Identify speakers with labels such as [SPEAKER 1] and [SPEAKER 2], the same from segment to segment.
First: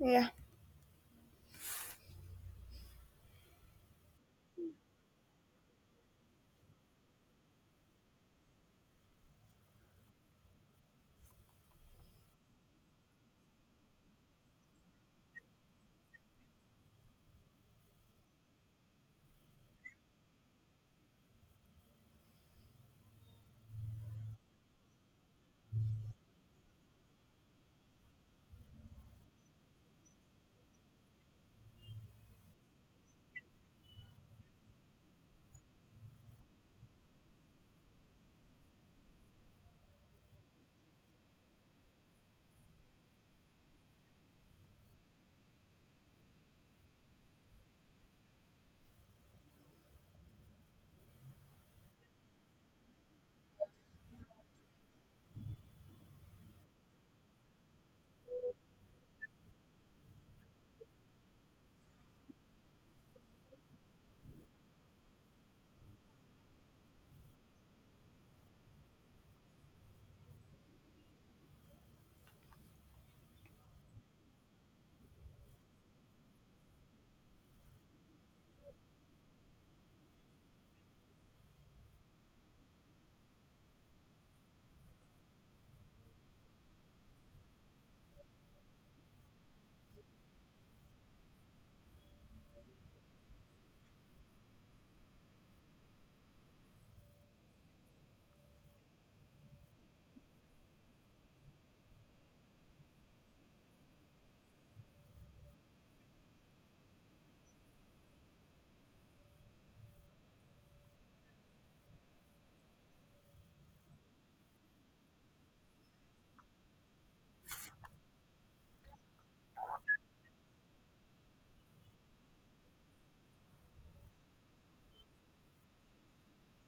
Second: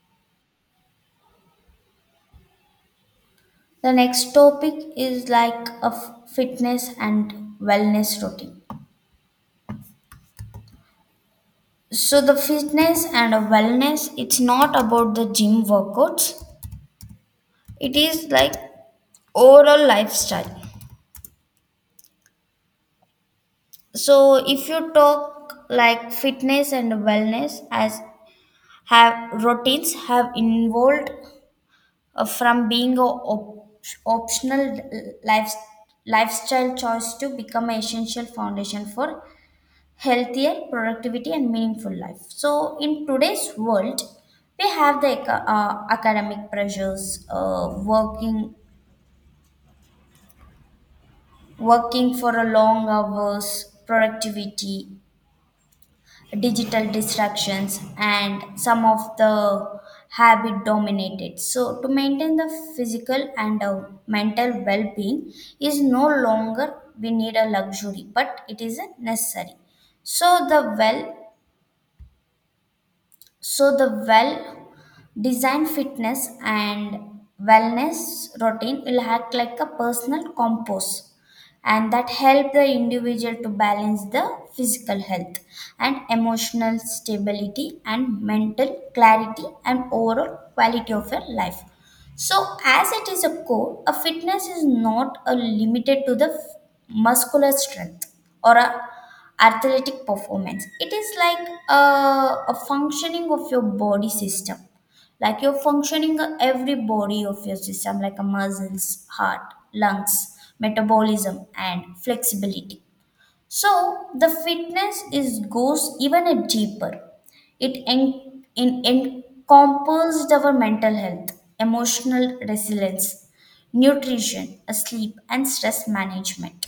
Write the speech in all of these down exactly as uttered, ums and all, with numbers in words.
[SPEAKER 1] Yeah.
[SPEAKER 2] The next topic is like a f- fitness and wellness routine. So the fitness and a wellness, it's not about the gym workouts. It is like overall lifestyle. So if you talk like fitness and wellness as have routines have involved uh, from being a op- optional life- lifestyle choice to become an essential foundation for healthier productivity and meaningful life, so in today's world we have the aca- uh, academic pressures, uh, working working for a long hours productivity, digital distractions, and some of the habit dominated. So to maintain the physical and uh, mental well-being is no longer we need a luxury, but it is a necessary. So the well, so the well design fitness and wellness routine will act like a personal compass, and that help the individual to balance the physical health and emotional stability and mental clarity and overall quality of your life. So, as it is a core, a fitness is not a limited to the f- muscular strength or a athletic performance. It is like a, a functioning of your body system, like you're functioning of every body of your system, like a muscles, heart, lungs, metabolism, and flexibility. So the fitness is goes even a deeper. It, en- it encompasses our mental health, emotional resilience, nutrition, sleep, and stress management,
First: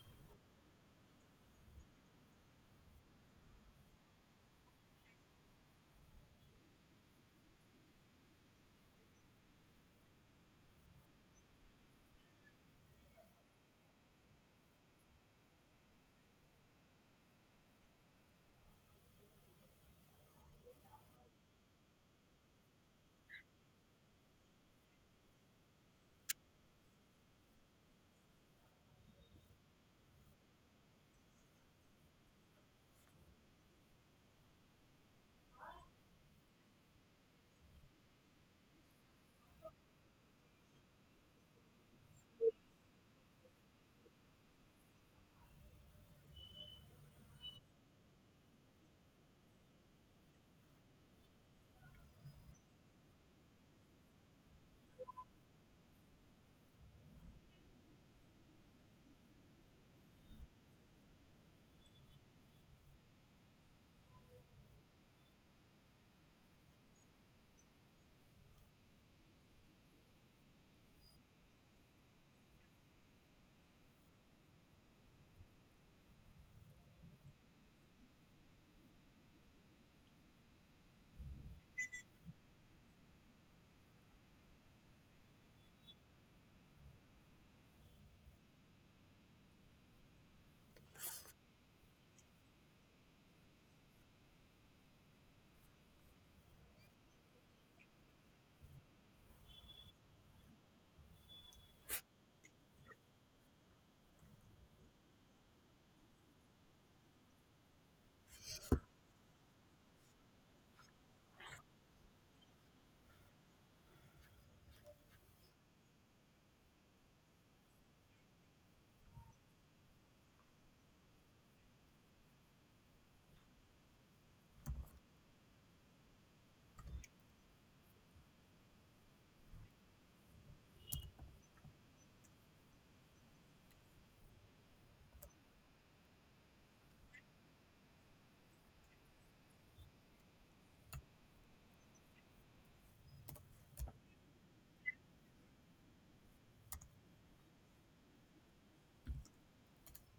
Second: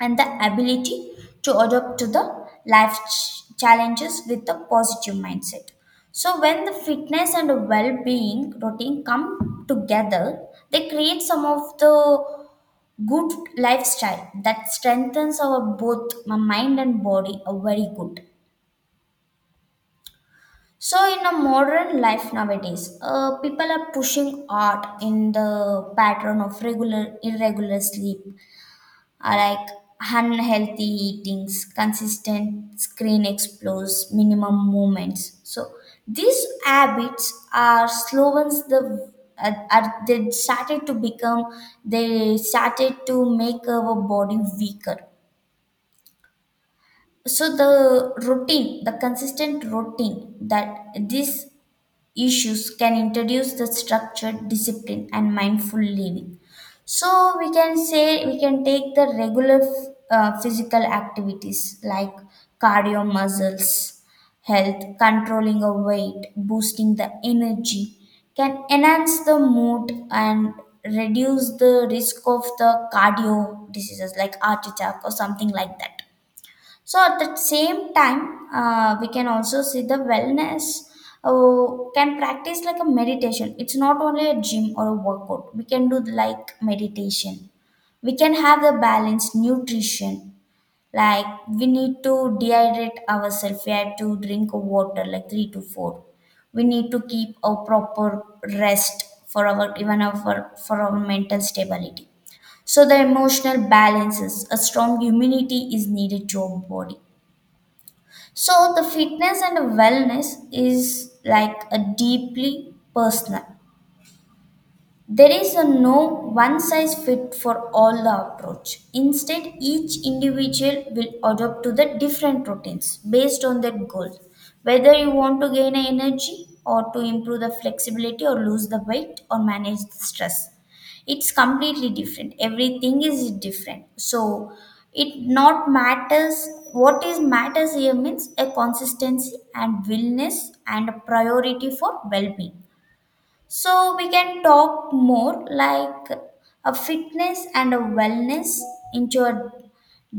[SPEAKER 2] and the ability to adapt to the life ch- challenges with a positive mindset. So when the fitness and well-being routine come together, they create some of the good lifestyle that strengthens our both my mind and body are very good. So in a modern life nowadays, uh, people are pushing art in the pattern of regular irregular sleep, uh, like unhealthy eatings, consistent screen explores, minimum movements. So these habits are slowens the are, are they started to become, they started to make our body weaker. So the routine, the consistent routine that these issues can introduce the structured discipline and mindful living. So we can say we can take the regular uh, physical activities like cardio muscles health, controlling a weight, boosting the energy, can enhance the mood and reduce the risk of the cardio diseases like heart attack or something like that. So at the same time, uh, we can also see the wellness uh, can practice like a meditation. It's not only a gym or a workout. We can do the, like meditation. We can have the balanced nutrition. Like we need to dehydrate ourselves. We have to drink water like three to four. We need to keep a proper rest for our even our for our mental stability. So the emotional balances, a strong immunity is needed to our body. So the fitness and wellness is like a deeply personal. There is a no one size fit for all approach. Instead, each individual will adopt to the different routines based on their goal, whether you want to gain energy or to improve the flexibility or lose the weight or manage the stress. It's completely different. Everything is different. So it not matters what is matters here means a consistency and willness and a priority for well-being. So we can talk more like a fitness and a wellness into a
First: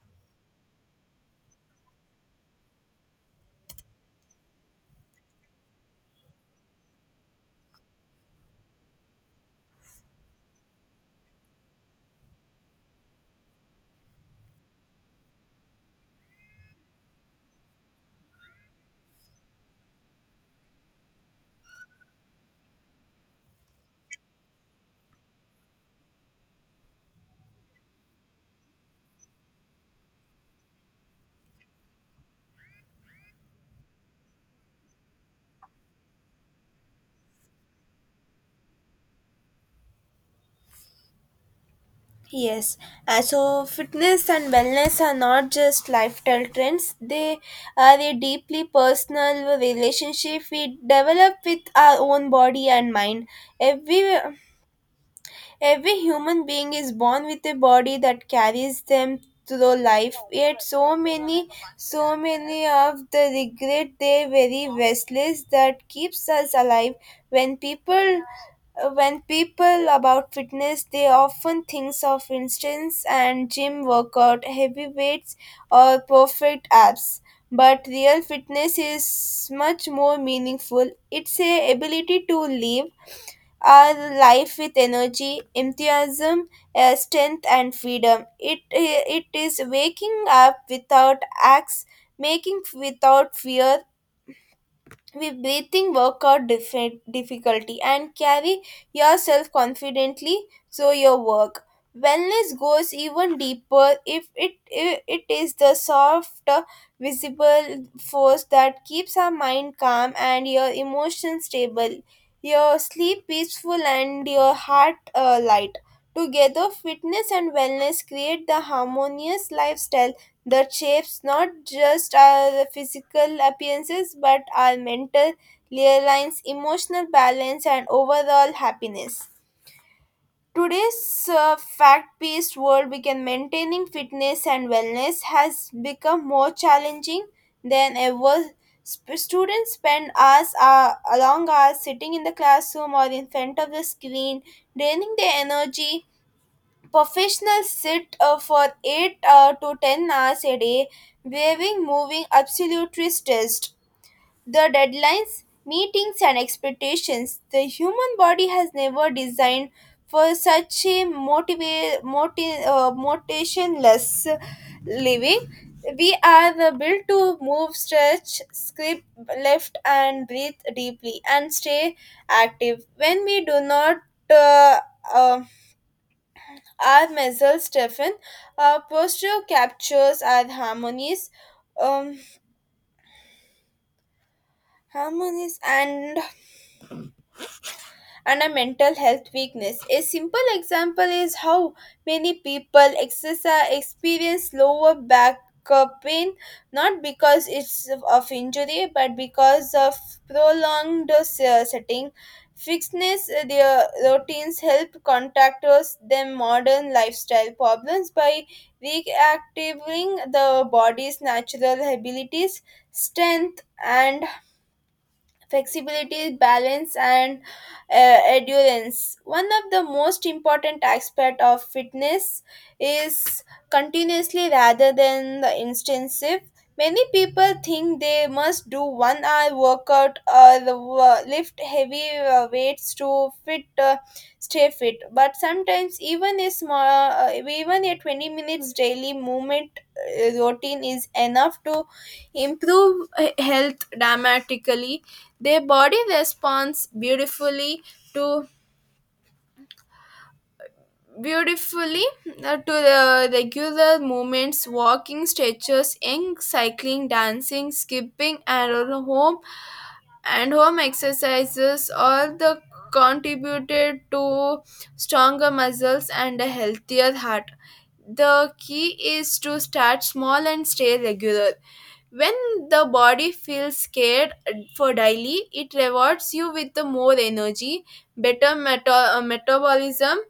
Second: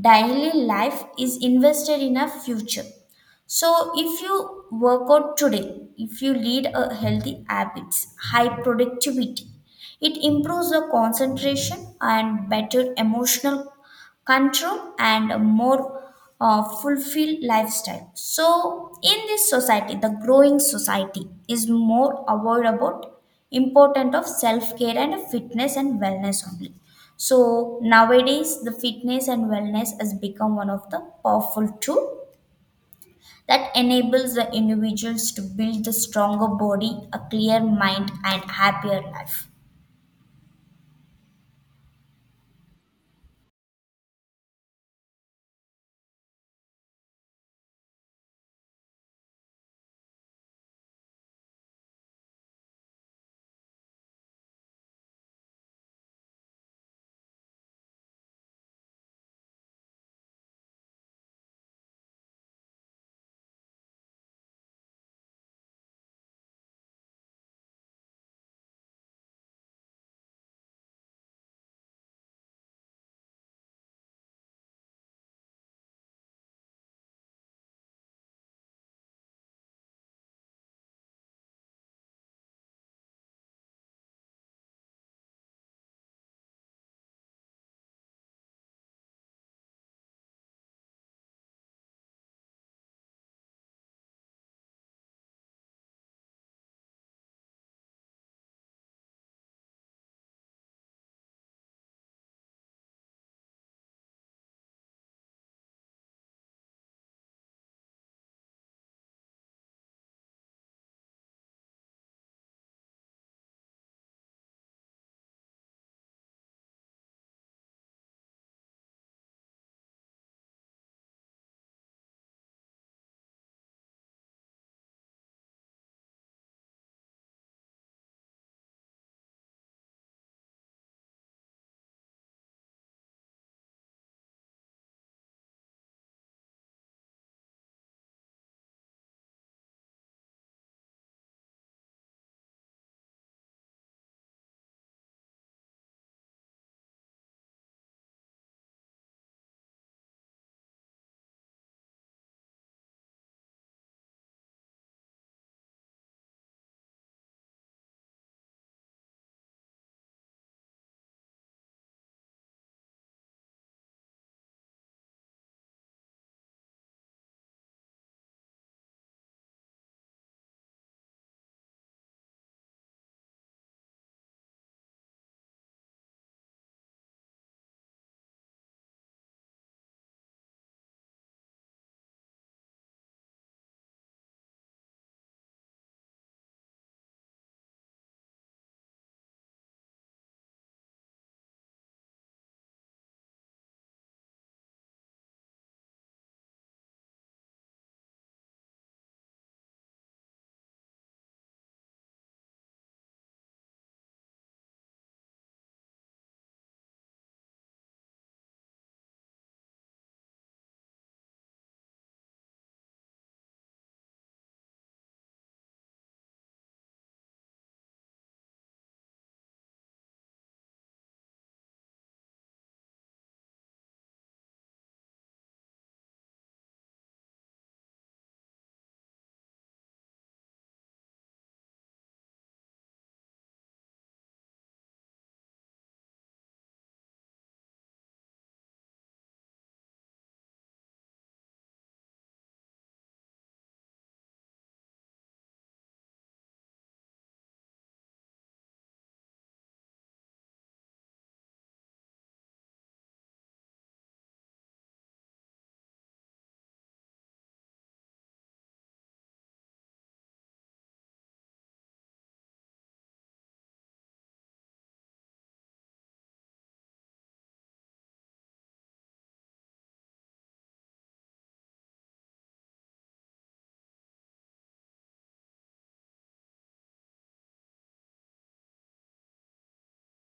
[SPEAKER 2] daily life is invested in a future. So if you work out today, if you lead a healthy habits, high productivity, it improves the concentration and better emotional control and a more uh, fulfilled lifestyle. So in this society, the growing society is more aware about important of self-care and fitness and wellness only. So nowadays, the fitness and wellness has become one of the powerful tool that enables the individuals to build a stronger body, a clear mind, and happier life.
[SPEAKER 1] Yes. Uh, so fitness and wellness are not just lifestyle trends. They are a deeply personal relationship we develop with our own body and mind. Every Every human being is born with a body that carries them through life, yet so many, so many of the regret they very restless that keeps us alive. When people when people about fitness they often thinks of instance and gym workout heavy weights or perfect abs, but real fitness is much more meaningful. It's a ability to live our life with energy, enthusiasm, uh, strength, and freedom. It, uh, it is waking up without acts, making without fear, with breathing workout dif- difficulty and carry yourself confidently through your work. Wellness goes even deeper. If it i- it is the soft uh, visible force that keeps our mind calm and your emotions stable, your sleep peaceful and your heart uh, light. Together fitness and wellness create the harmonious lifestyle that shapes not just our physical appearances but our mental lines, emotional balance, and overall happiness. Today's uh, fact based world, began maintaining fitness and wellness has become more challenging than ever. Sp- students spend hours, uh, long hours sitting in the classroom or in front of the screen, draining their energy. Professionals sit uh, for eight uh, to ten hours a day, waiving moving absolutely stressed. The deadlines, meetings, and expectations. The human body has never designed for such a motiva- moti- uh, motivationless living. We are the built to move, stretch, script left, and breathe deeply and stay active. When we do not uh, uh, I myself, Stefan, uh, posture captures our harmonies, um, harmonies and and a mental health weakness. A simple example is how many people exercise, experience lower back uh, pain, not because it's of injury but because of prolonged uh, setting. Fixedness, uh, their routines help contractors them modern lifestyle problems by reactivating the body's natural abilities, strength, and flexibility, balance, and uh, endurance. One of the most important aspect of fitness is continuously rather than the intensive. Many people think they must do one hour workout or the uh, lift heavy uh, weights to fit uh, stay fit. But sometimes even a small, uh, even a twenty minutes daily movement uh, routine is enough to improve uh, health dramatically. Their body responds beautifully to beautifully uh, to the regular movements walking stretches in cycling dancing skipping and all home and home exercises all the contributed to stronger muscles and a healthier heart. The key is to start small and stay regular. When the body feels scared for daily, it rewards you with the more energy, better meta- uh, metabolism,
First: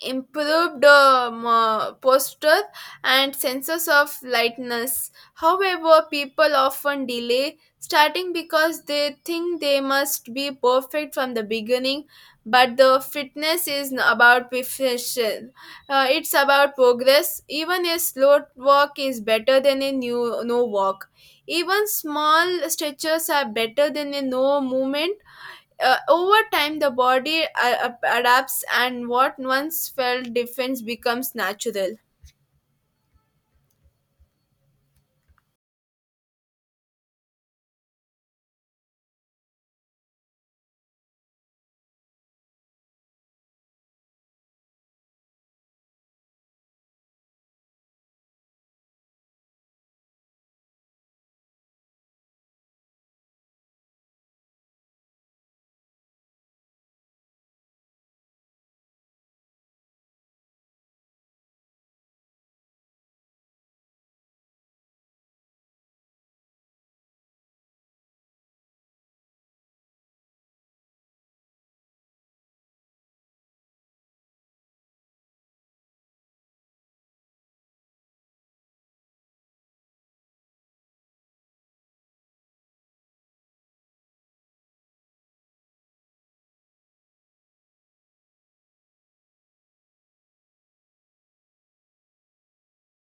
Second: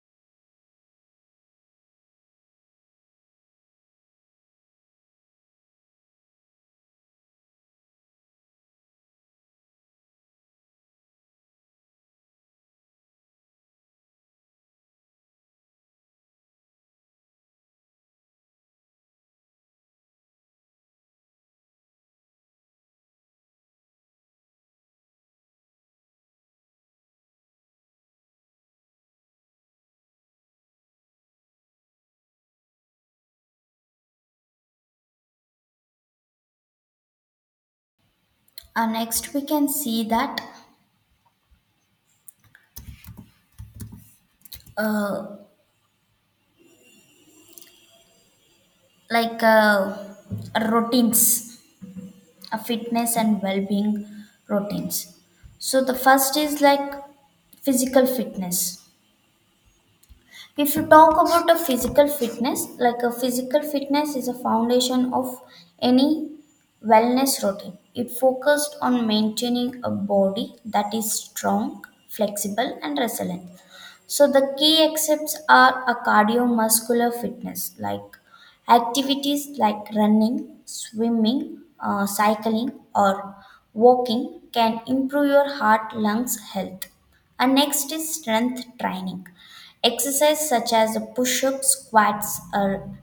[SPEAKER 1] improved um, uh, posture and senses of lightness. However, people often delay starting because they think they must be perfect from the beginning. But the fitness is n- about perfection. Uh, it's about progress. Even a slow walk is better than a new no walk. Even small stretches are better than a no movement. Uh, over time the body uh, ap- adapts and what once felt defense becomes natural.
[SPEAKER 2] Uh, next, we can see that uh, like uh, routines, uh, fitness and well-being routines. So the first is like physical fitness. If you talk about a physical fitness, like a physical fitness is a foundation of any wellness routine. It focused on maintaining a body that is strong, flexible, and resilient. So the key excepts are a cardio-muscular fitness, like activities like running, swimming, uh, cycling, or walking can improve your heart lungs health. And next is strength training. Exercise such as push ups, squats, or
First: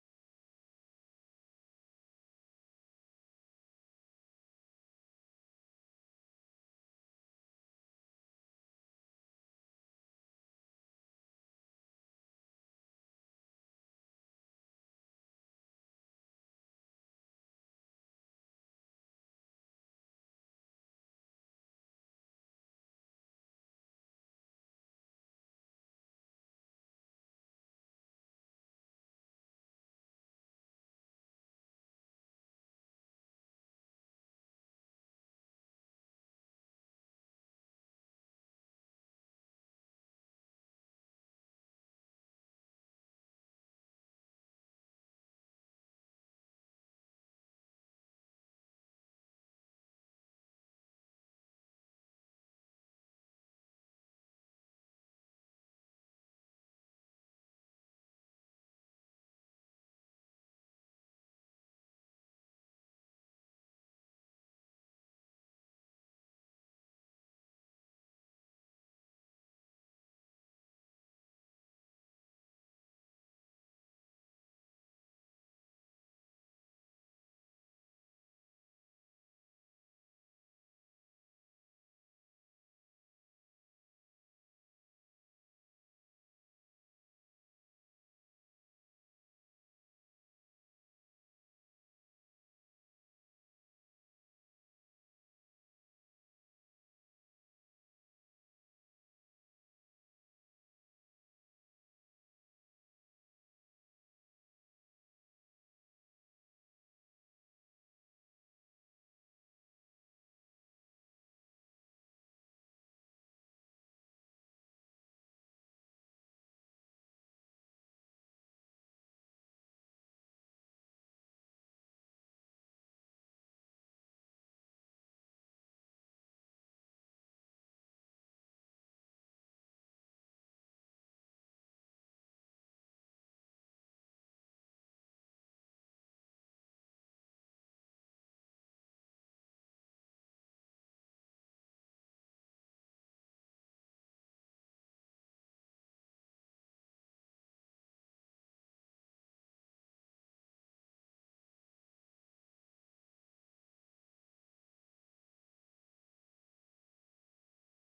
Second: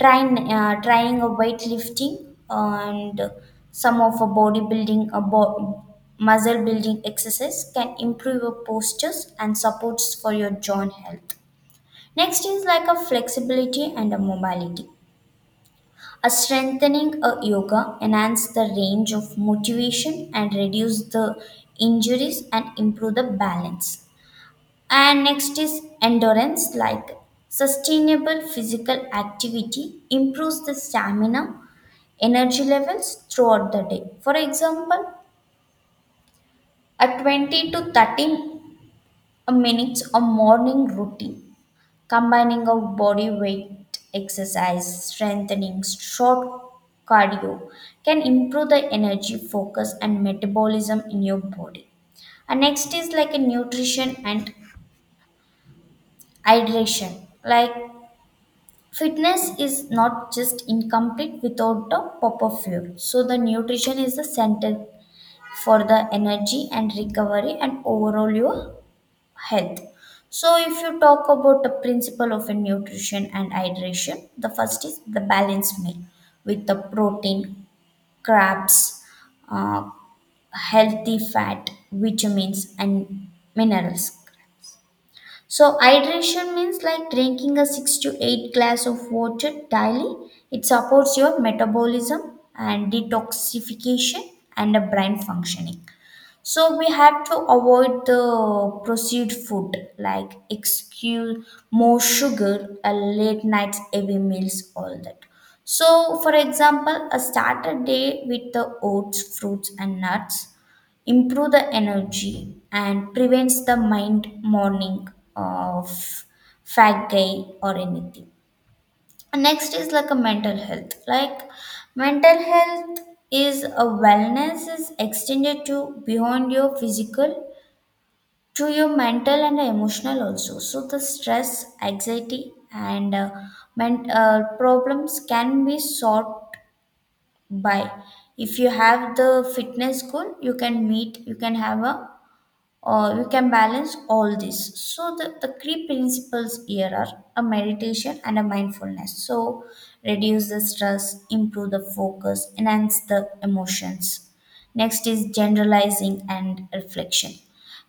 [SPEAKER 2] trying uh, trying a weightlifting, and some of a bodybuilding a bo- muscle building exercise can improve your postures and supports for your joint health. Next is like a flexibility and a mobility, a strengthening a yoga enhance the range of motivation and reduce the injuries and improve the balance. And next is endurance, like sustainable physical activity improves the stamina energy levels throughout the day. For example, a twenty to thirty minutes of morning routine, combining of body weight exercise, strengthening, short cardio, can improve the energy, focus, and metabolism in your body. And next is like a nutrition and hydration. Like fitness is not just incomplete without the proper fuel. So the nutrition is the center for the energy and recovery and overall your health. So if you talk about the principle of a nutrition and hydration, the first is the balanced meal with the protein, carbs, uh, healthy fat, vitamins, and minerals. So hydration means like drinking a six to eight glass of water daily. It supports your metabolism and detoxification and a brain functioning. So we have to avoid the proceed food like excuse more sugar, a late nights heavy meals, all that. So for example, a starter day with the oats, fruits, and nuts improve the energy and prevents the mind morning of fat guy or anything. Next is like a mental health. Like mental health is a wellness is extended to beyond your physical to your mental and emotional also. So the stress, anxiety, and uh, men- uh, problems can be solved by if you have the fitness goal you can meet, you can have a, uh, you can balance all this. So the, the three principles here are a meditation and a mindfulness. So reduce the stress, improve the focus, enhance the emotions. Next is generalizing and reflection.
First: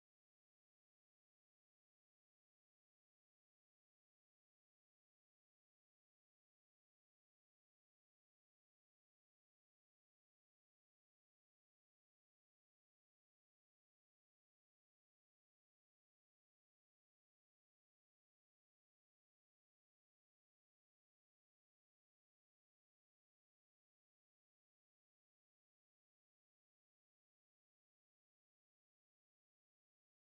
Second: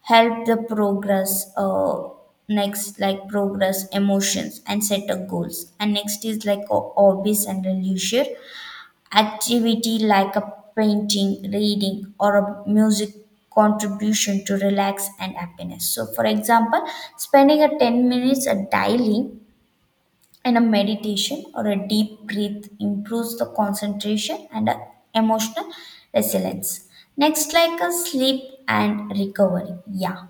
[SPEAKER 2] Help the progress. Uh, next like progress, emotions, and set of goals. And next is like ho- hobbies and leisure. Activity like a painting, reading, or a music contribution to relax and happiness. So, for example, spending a ten minutes a daily in a meditation or a deep breath improves the concentration and a emotional resilience. Next, like a sleep and recovery. Yeah.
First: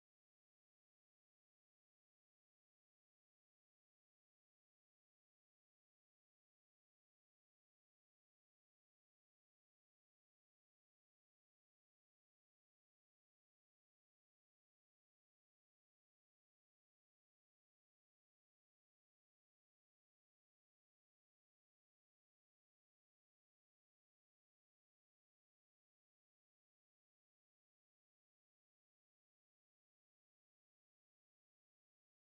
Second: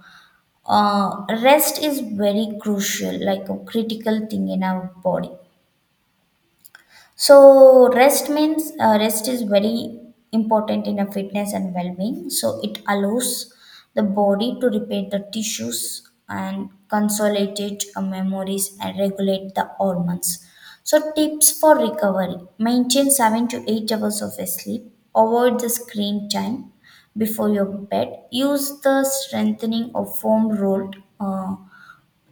[SPEAKER 2] Uh, rest is very crucial, like a critical thing in our body. So rest means, uh, rest is very important in a fitness and well-being. So it allows the body to repair the tissues and consolidate uh, memories and regulate the hormones. So tips for recovery: maintain seven to eight hours of sleep. Avoid the screen time before your bed. Use the strengthening or foam rolled Uh,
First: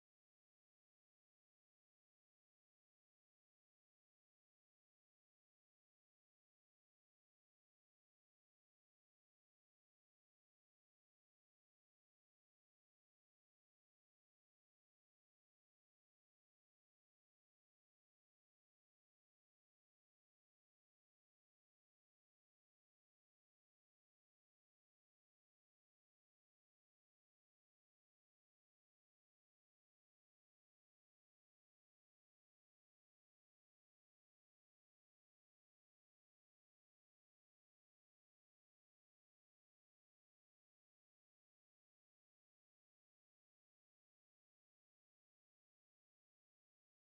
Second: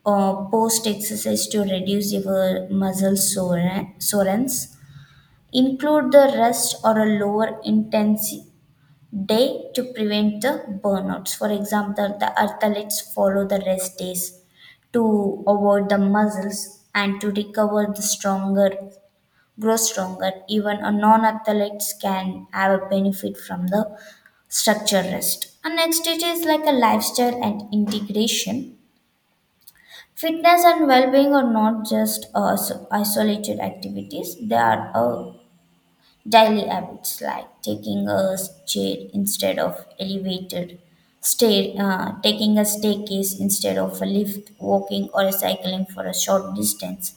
[SPEAKER 2] uh, post exercise to reduce your muscle sore- soreness. Include the rest or a lower intensity day to prevent the burnouts. For example, the athletes follow the rest days to avoid the muscles and to recover the stronger, grow stronger. Even a non-athletes can have a benefit from the structure rest. And next it is like a lifestyle and integration. Fitness and well-being are not just uh, so- isolated activities. They are a daily habits like taking a chair instead of elevator, stair, uh, taking a staircase instead of a lift, walking or cycling for a short distance,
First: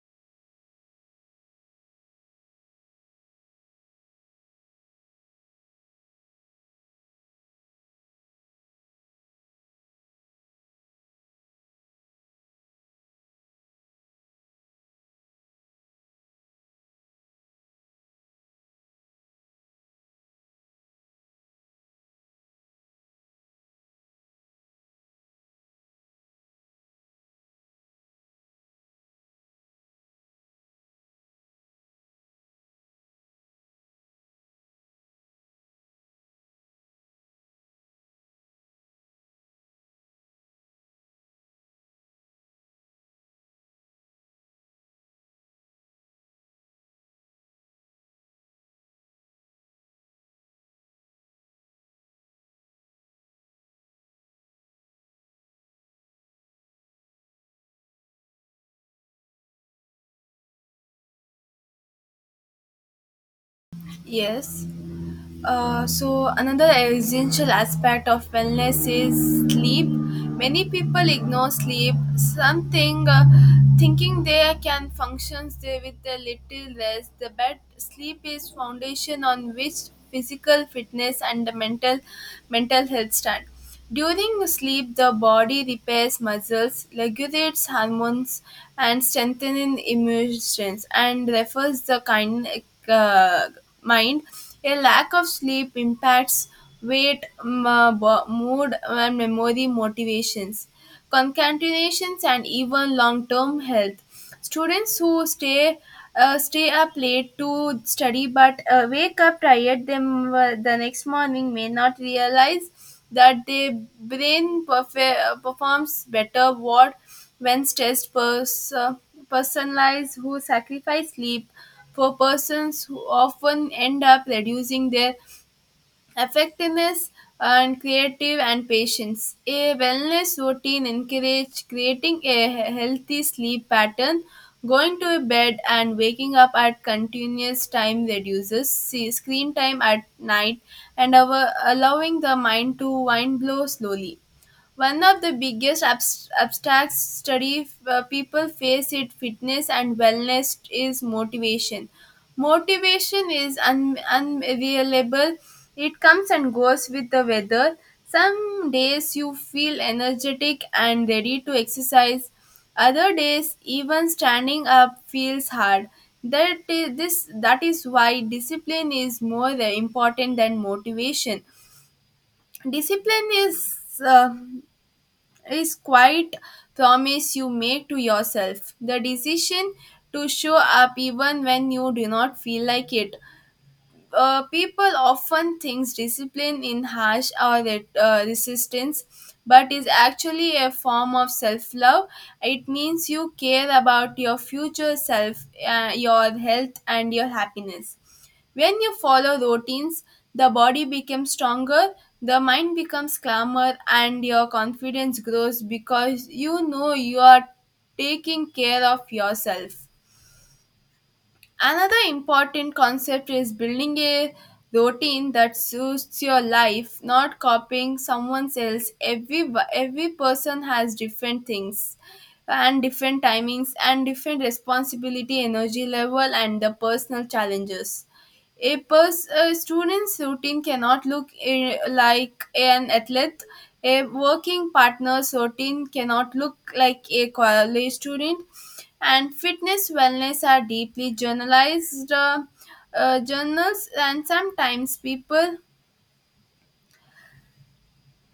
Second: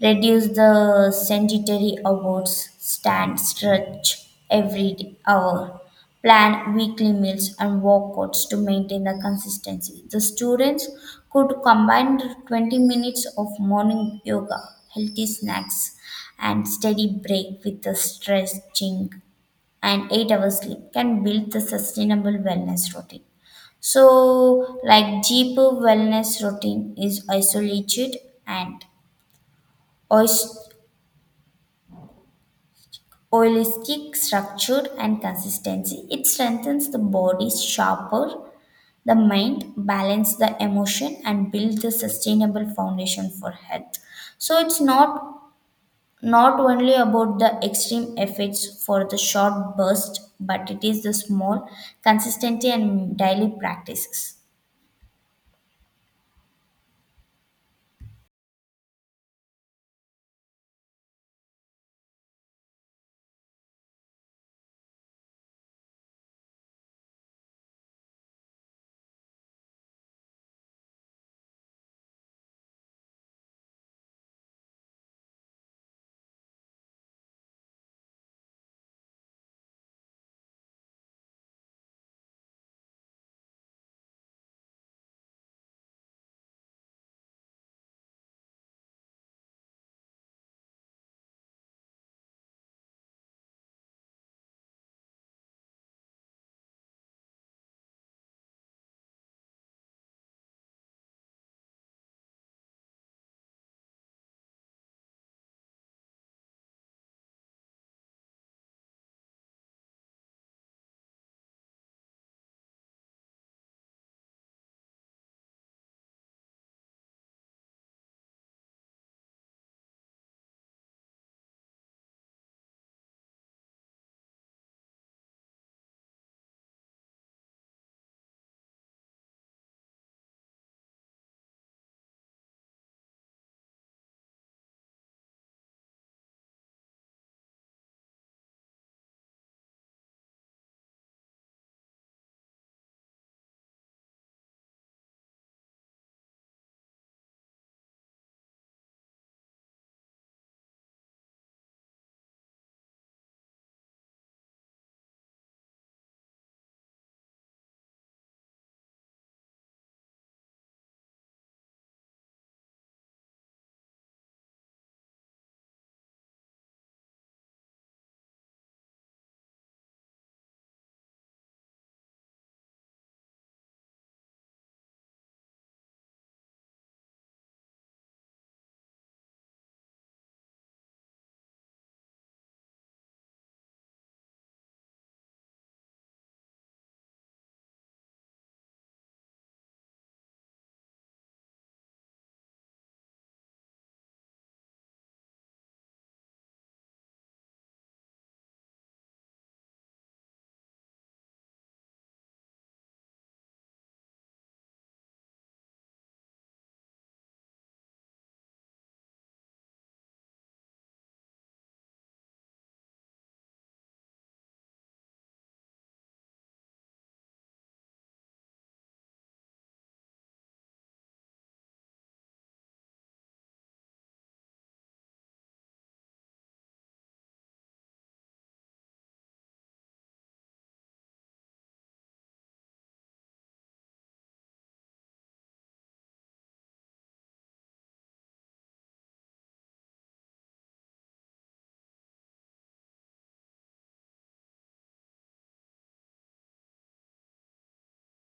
[SPEAKER 2] reduce the sanitary awards, stand stretch every hour, plan weekly meals and workouts to maintain the consistency. The students could combine twenty minutes of morning yoga, healthy snacks, and steady break with the stretching and eight hours sleep can build the sustainable wellness routine. So, like deep wellness routine is isolated and ois- holistic structure and consistency. It strengthens the body, sharper the mind, balance the emotion, and build the sustainable foundation for health. So it's not not only about the extreme effects for the short burst, but it is the small consistency and daily practices.
[SPEAKER 1] Yes. Uh, so another essential aspect of wellness is sleep. Many people ignore sleep. Something uh, Thinking they can function there with a little rest. The bed sleep is foundation on which physical fitness and the mental mental health stand. During sleep, the body repairs muscles, regulates hormones, and strengthens immune strength, and refers the kind, uh, mind. A lack of sleep impacts weight, m- uh, bo- mood, and memory motivations, concatenations, and even long term health. Students who stay uh, stay up late to study but uh, wake up tired them uh, the next morning may not realize that their brain perfe- uh, performs better what when stressed pers- uh, personalize who sacrifice sleep for persons who often end up reducing their effectiveness and creative and patience. A wellness routine encourages creating a he- healthy sleep pattern. Going to bed and waking up at continuous time reduces see, screen time at night and our, allowing the mind to wind blow slowly. One of the biggest abs- abstract study uh, people face it fitness and wellness is motivation. Motivation is un- unreliable, it comes and goes with the weather. Some days you feel energetic and ready to exercise, other days, even standing up feels hard. That is, this, that is why discipline is more important than motivation. Discipline is uh, is quite promise you make to yourself, the decision to show up even when you do not feel like it. Uh, people often thinks discipline in harsh or re- uh, resistance, but is actually a form of self-love. It means you care about your future self uh, your health and your happiness. When you follow routines, the body becomes stronger, the mind becomes calmer and your confidence grows because you know you are taking care of yourself. Another important concept is building a routine that suits your life, not copying someone else. Every every person has different things and different timings and different responsibility, energy level and the personal challenges. A, pers- a student's routine cannot look eh, like an athlete. A working partner's routine cannot look like a college student. And fitness wellness are deeply journalized uh, uh, journals, and sometimes people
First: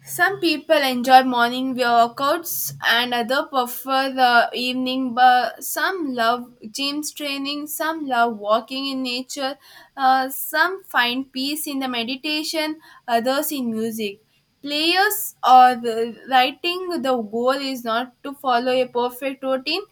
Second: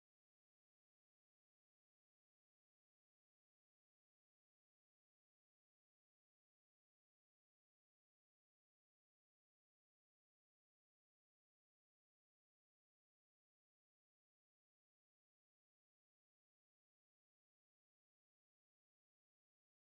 [SPEAKER 1] some people enjoy morning workouts and other prefer the evening, but some love gym training, some love walking in nature, uh, some find peace in the meditation, others in music. Players or the writing, the goal is not to follow a perfect routine,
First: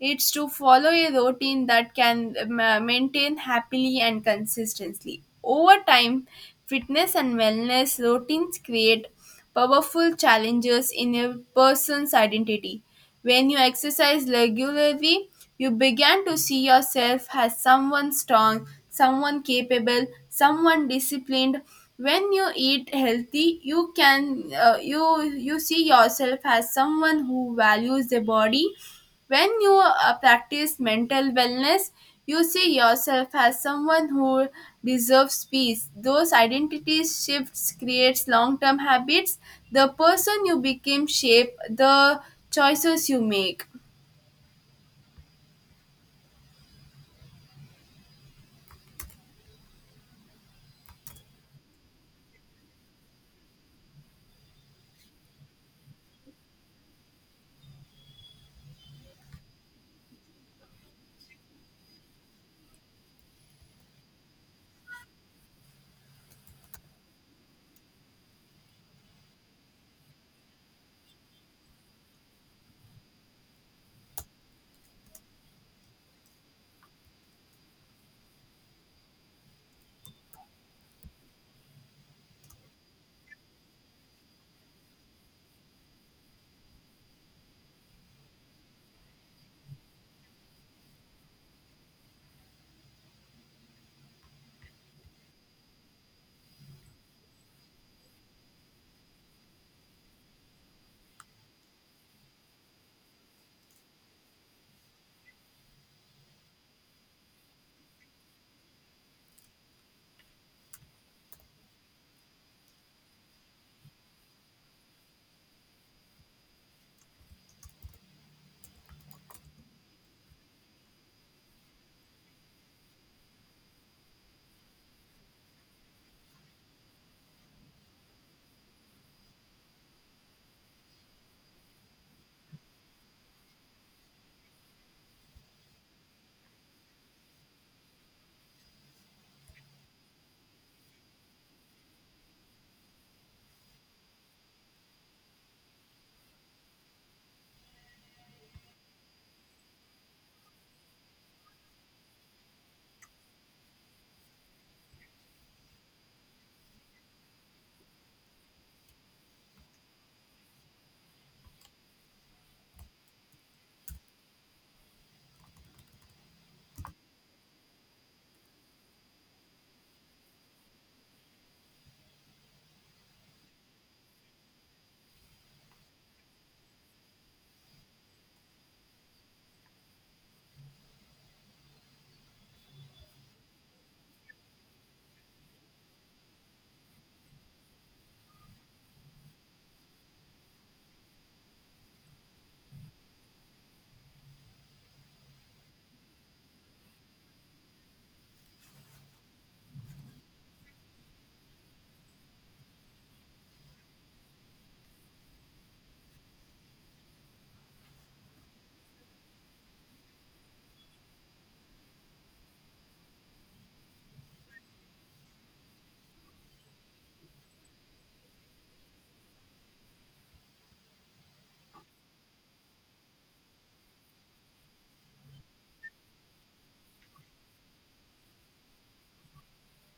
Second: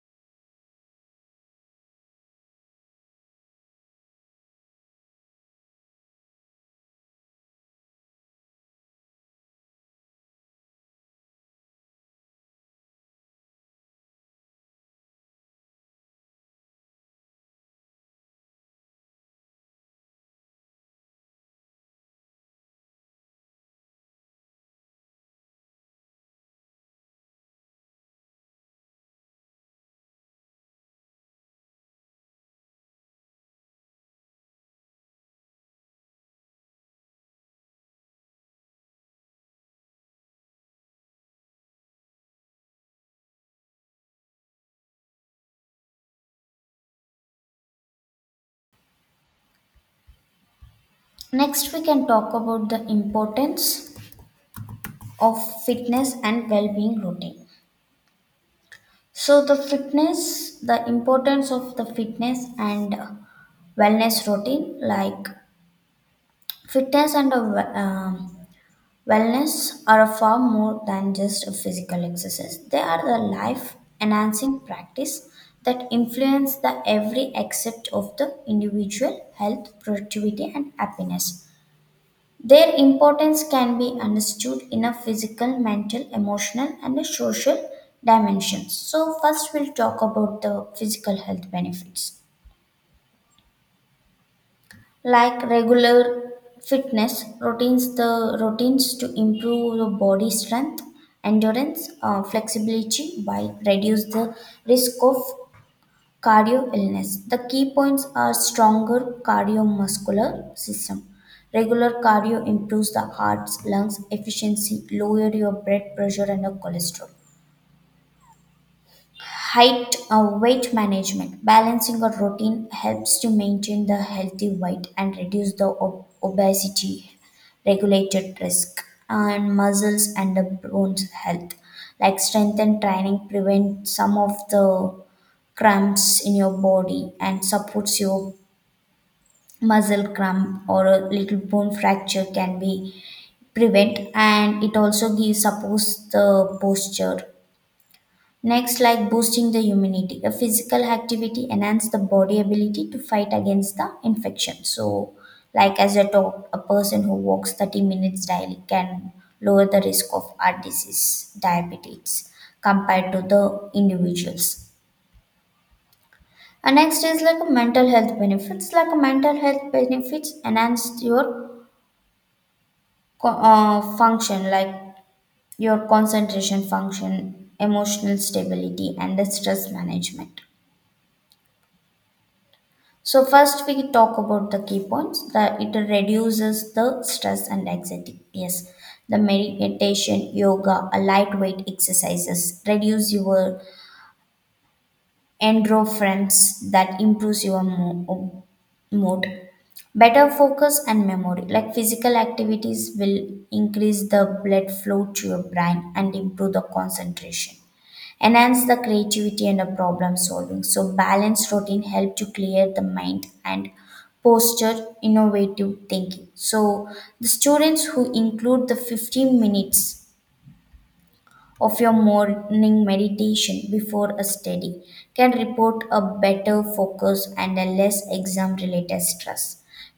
[SPEAKER 1] it's to follow a routine that can ma- maintain happily and consistently. Over time, fitness and wellness routines create powerful challenges in a person's identity. When you exercise regularly, you begin to see yourself as someone strong, someone capable, someone disciplined. When you eat healthy, you can uh, you you see yourself as someone who values their body. When you uh, practice mental wellness, you see yourself as someone who deserves peace. Those identity shifts creates long-term habits. The person you became shape the choices you make.
[SPEAKER 2] Next, we can talk about the importance of fitness and well being routine. So, the fitness, the importance of the fitness and wellness routine, like fitness and a, we- um, wellness are a far more than just a physical exercise. They are the life enhancing practice that influence the every aspect of the individual health, productivity, and happiness. Their importance can be understood in a physical, mental, emotional, and a social dimensions. So, first we'll talk about the physical health benefits like regular fitness routines, the routines to improve the body strength, endurance, uh, flexibility by reduce the risk of cardio illness. The key points are stronger cardiovascular system. Regular cardio improves the heart's lungs efficiency, lower your blood pressure and your cholesterol. Height uh, weight management. Balancing a routine helps to maintain the healthy weight and reduce the ob- obesity regulated risk and muscles and the bones health. Like strength and training prevent some of the cramps in your body and supports your muscle cramp, or a little bone fracture can be prevent, and it also gives supports the posture. Next, like boosting the immunity, a physical activity enhance the body ability to fight against the infection. So like as a talk, a person who walks thirty minutes daily can lower the risk of heart disease diabetes compared to the individuals. And next is like a mental health benefits. Like a mental health benefits enhance your co- uh, function, like your concentration function, emotional stability, and the stress management. So first we talk about the key points that it reduces the stress and anxiety. Yes, the meditation, yoga, a lightweight exercises reduce your endorphins that improves your mo- o- mood. Better focus and memory, like physical activities will increase the blood flow to your brain and improve the concentration, enhance the creativity and the problem solving. So balanced routine help to clear the mind and posture innovative thinking. So the students who include the fifteen minutes of your morning meditation before a study can report a better focus and a less exam related stress.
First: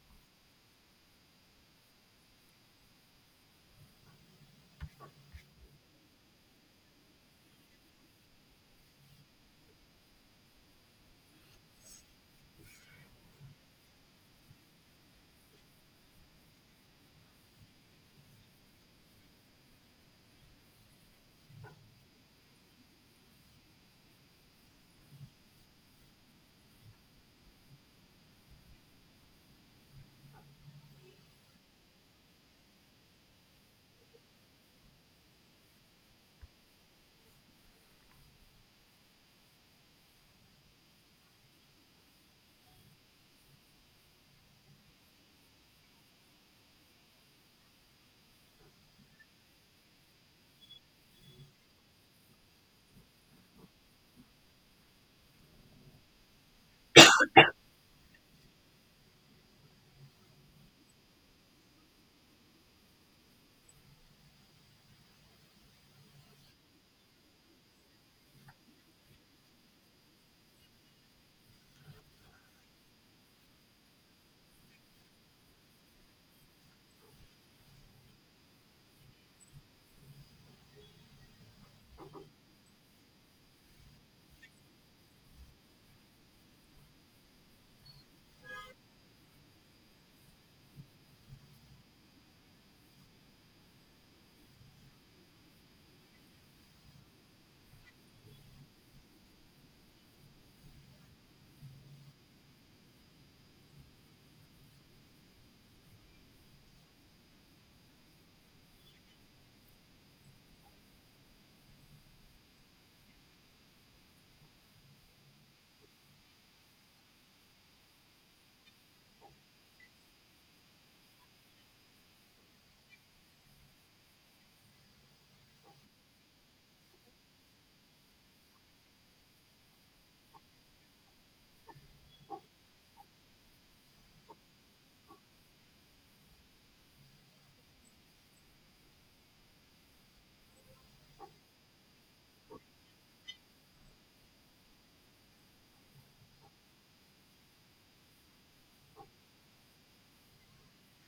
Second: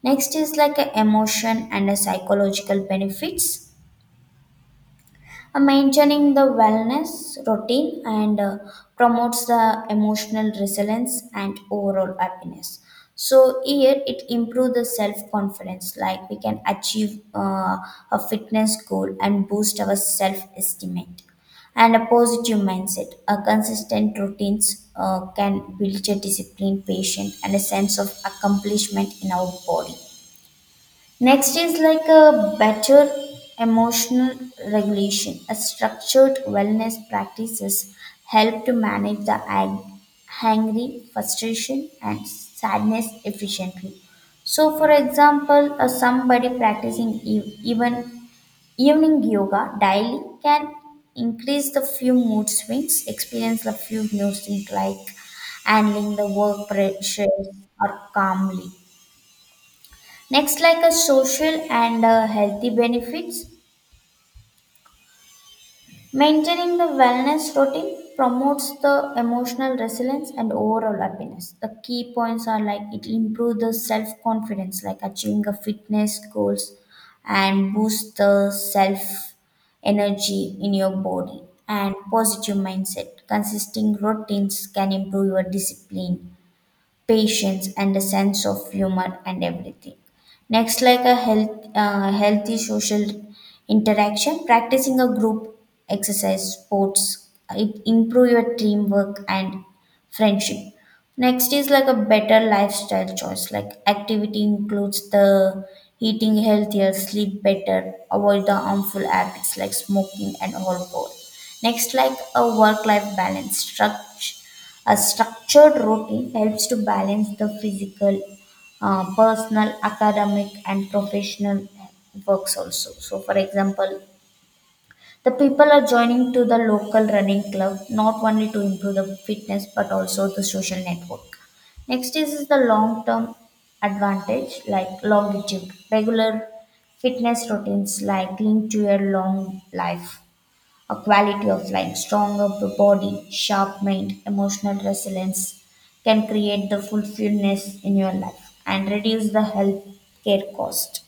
[SPEAKER 2] Next is like a emotion and a psychological benefits. Uh, maintaining the wellness routine and uh, promotes the emotional resilience and overall happiness. So here it improves the self confidence, like we can achieve uh, a fitness goal and boost our self estimate and a positive mindset. A consistent routines uh, can build a discipline patient and a sense of accomplishment in our body. Next is like a better emotional regulation. A structured wellness practices help to manage the ang- angry, frustration, and sadness efficiently. So, for example, uh, somebody practicing e- even evening yoga daily can increase the few mood swings, experience the few new things like handling the work pressure or calmly. Next, like a social and uh, healthy benefits, maintaining the wellness routine promotes the emotional resilience and overall happiness. The key points are like it improves the self confidence, like achieving the fitness goals, and boost the self energy in your body and positive mindset. Consisting routines can improve your discipline patience and a sense of humor and everything. Next like a health uh, healthy social interaction, practicing a group exercise sports, it improve your teamwork and friendship. Next is like a better lifestyle choice, like activity includes the eating healthier, sleep better, avoid the harmful habits like smoking and alcohol. Next like a work life balance structure, a structured routine helps to balance the physical, uh, personal, academic, and professional works also. So, for example, the people are joining to the local running club not only to improve the fitness but also the social network. Next is the long term advantage like longevity, regular fitness routines like linked to your long life, a quality of life, stronger body, sharp mind, emotional resilience can create the fulfillment in your life and reduce the health care cost,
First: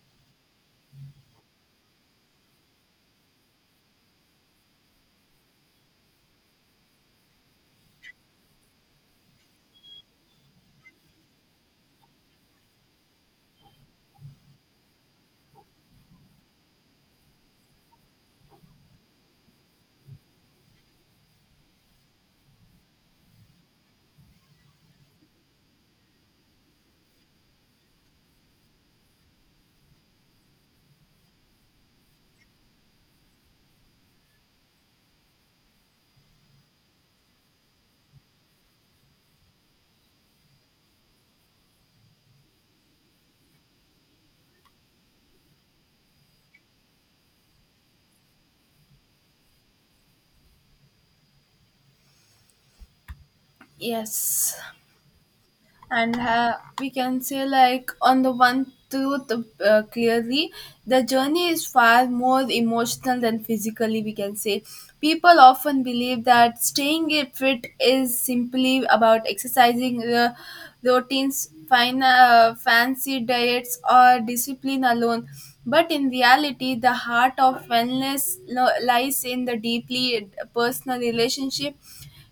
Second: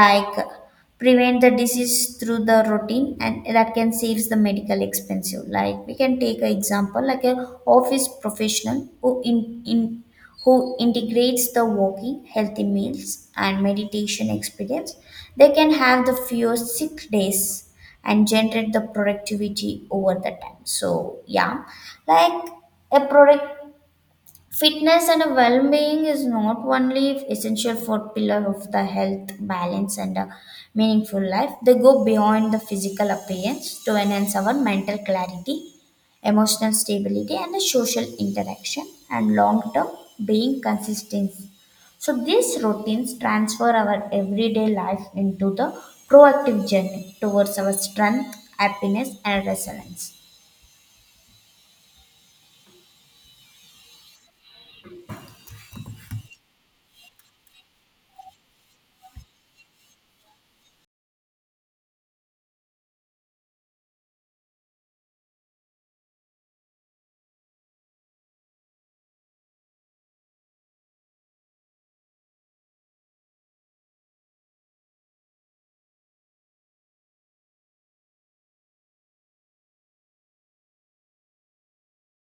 [SPEAKER 2] like prevent the disease through the routine and that can saves the medical expensive. Like we can take an example like a office professional who in, in who integrates the walking healthy meals and meditation experience, they can have the fewer sick days and generate the productivity over the time. So yeah, like a product. Fitness and well-being is not only essential for pillar of the health, balance, and a meaningful life. They go beyond the physical appearance to enhance our mental clarity, emotional stability, and the social interaction and long-term being consistency. So these routines transfer our everyday life into the proactive journey towards our strength, happiness, and resilience.
[SPEAKER 1] Yes. and uh, we can say like on the one truth uh, clearly the journey is far more emotional than physically, we can say. People often believe that staying fit is simply about exercising the routines fine uh, fancy diets or discipline alone, but in reality the heart of wellness lo- lies in the deeply personal relationship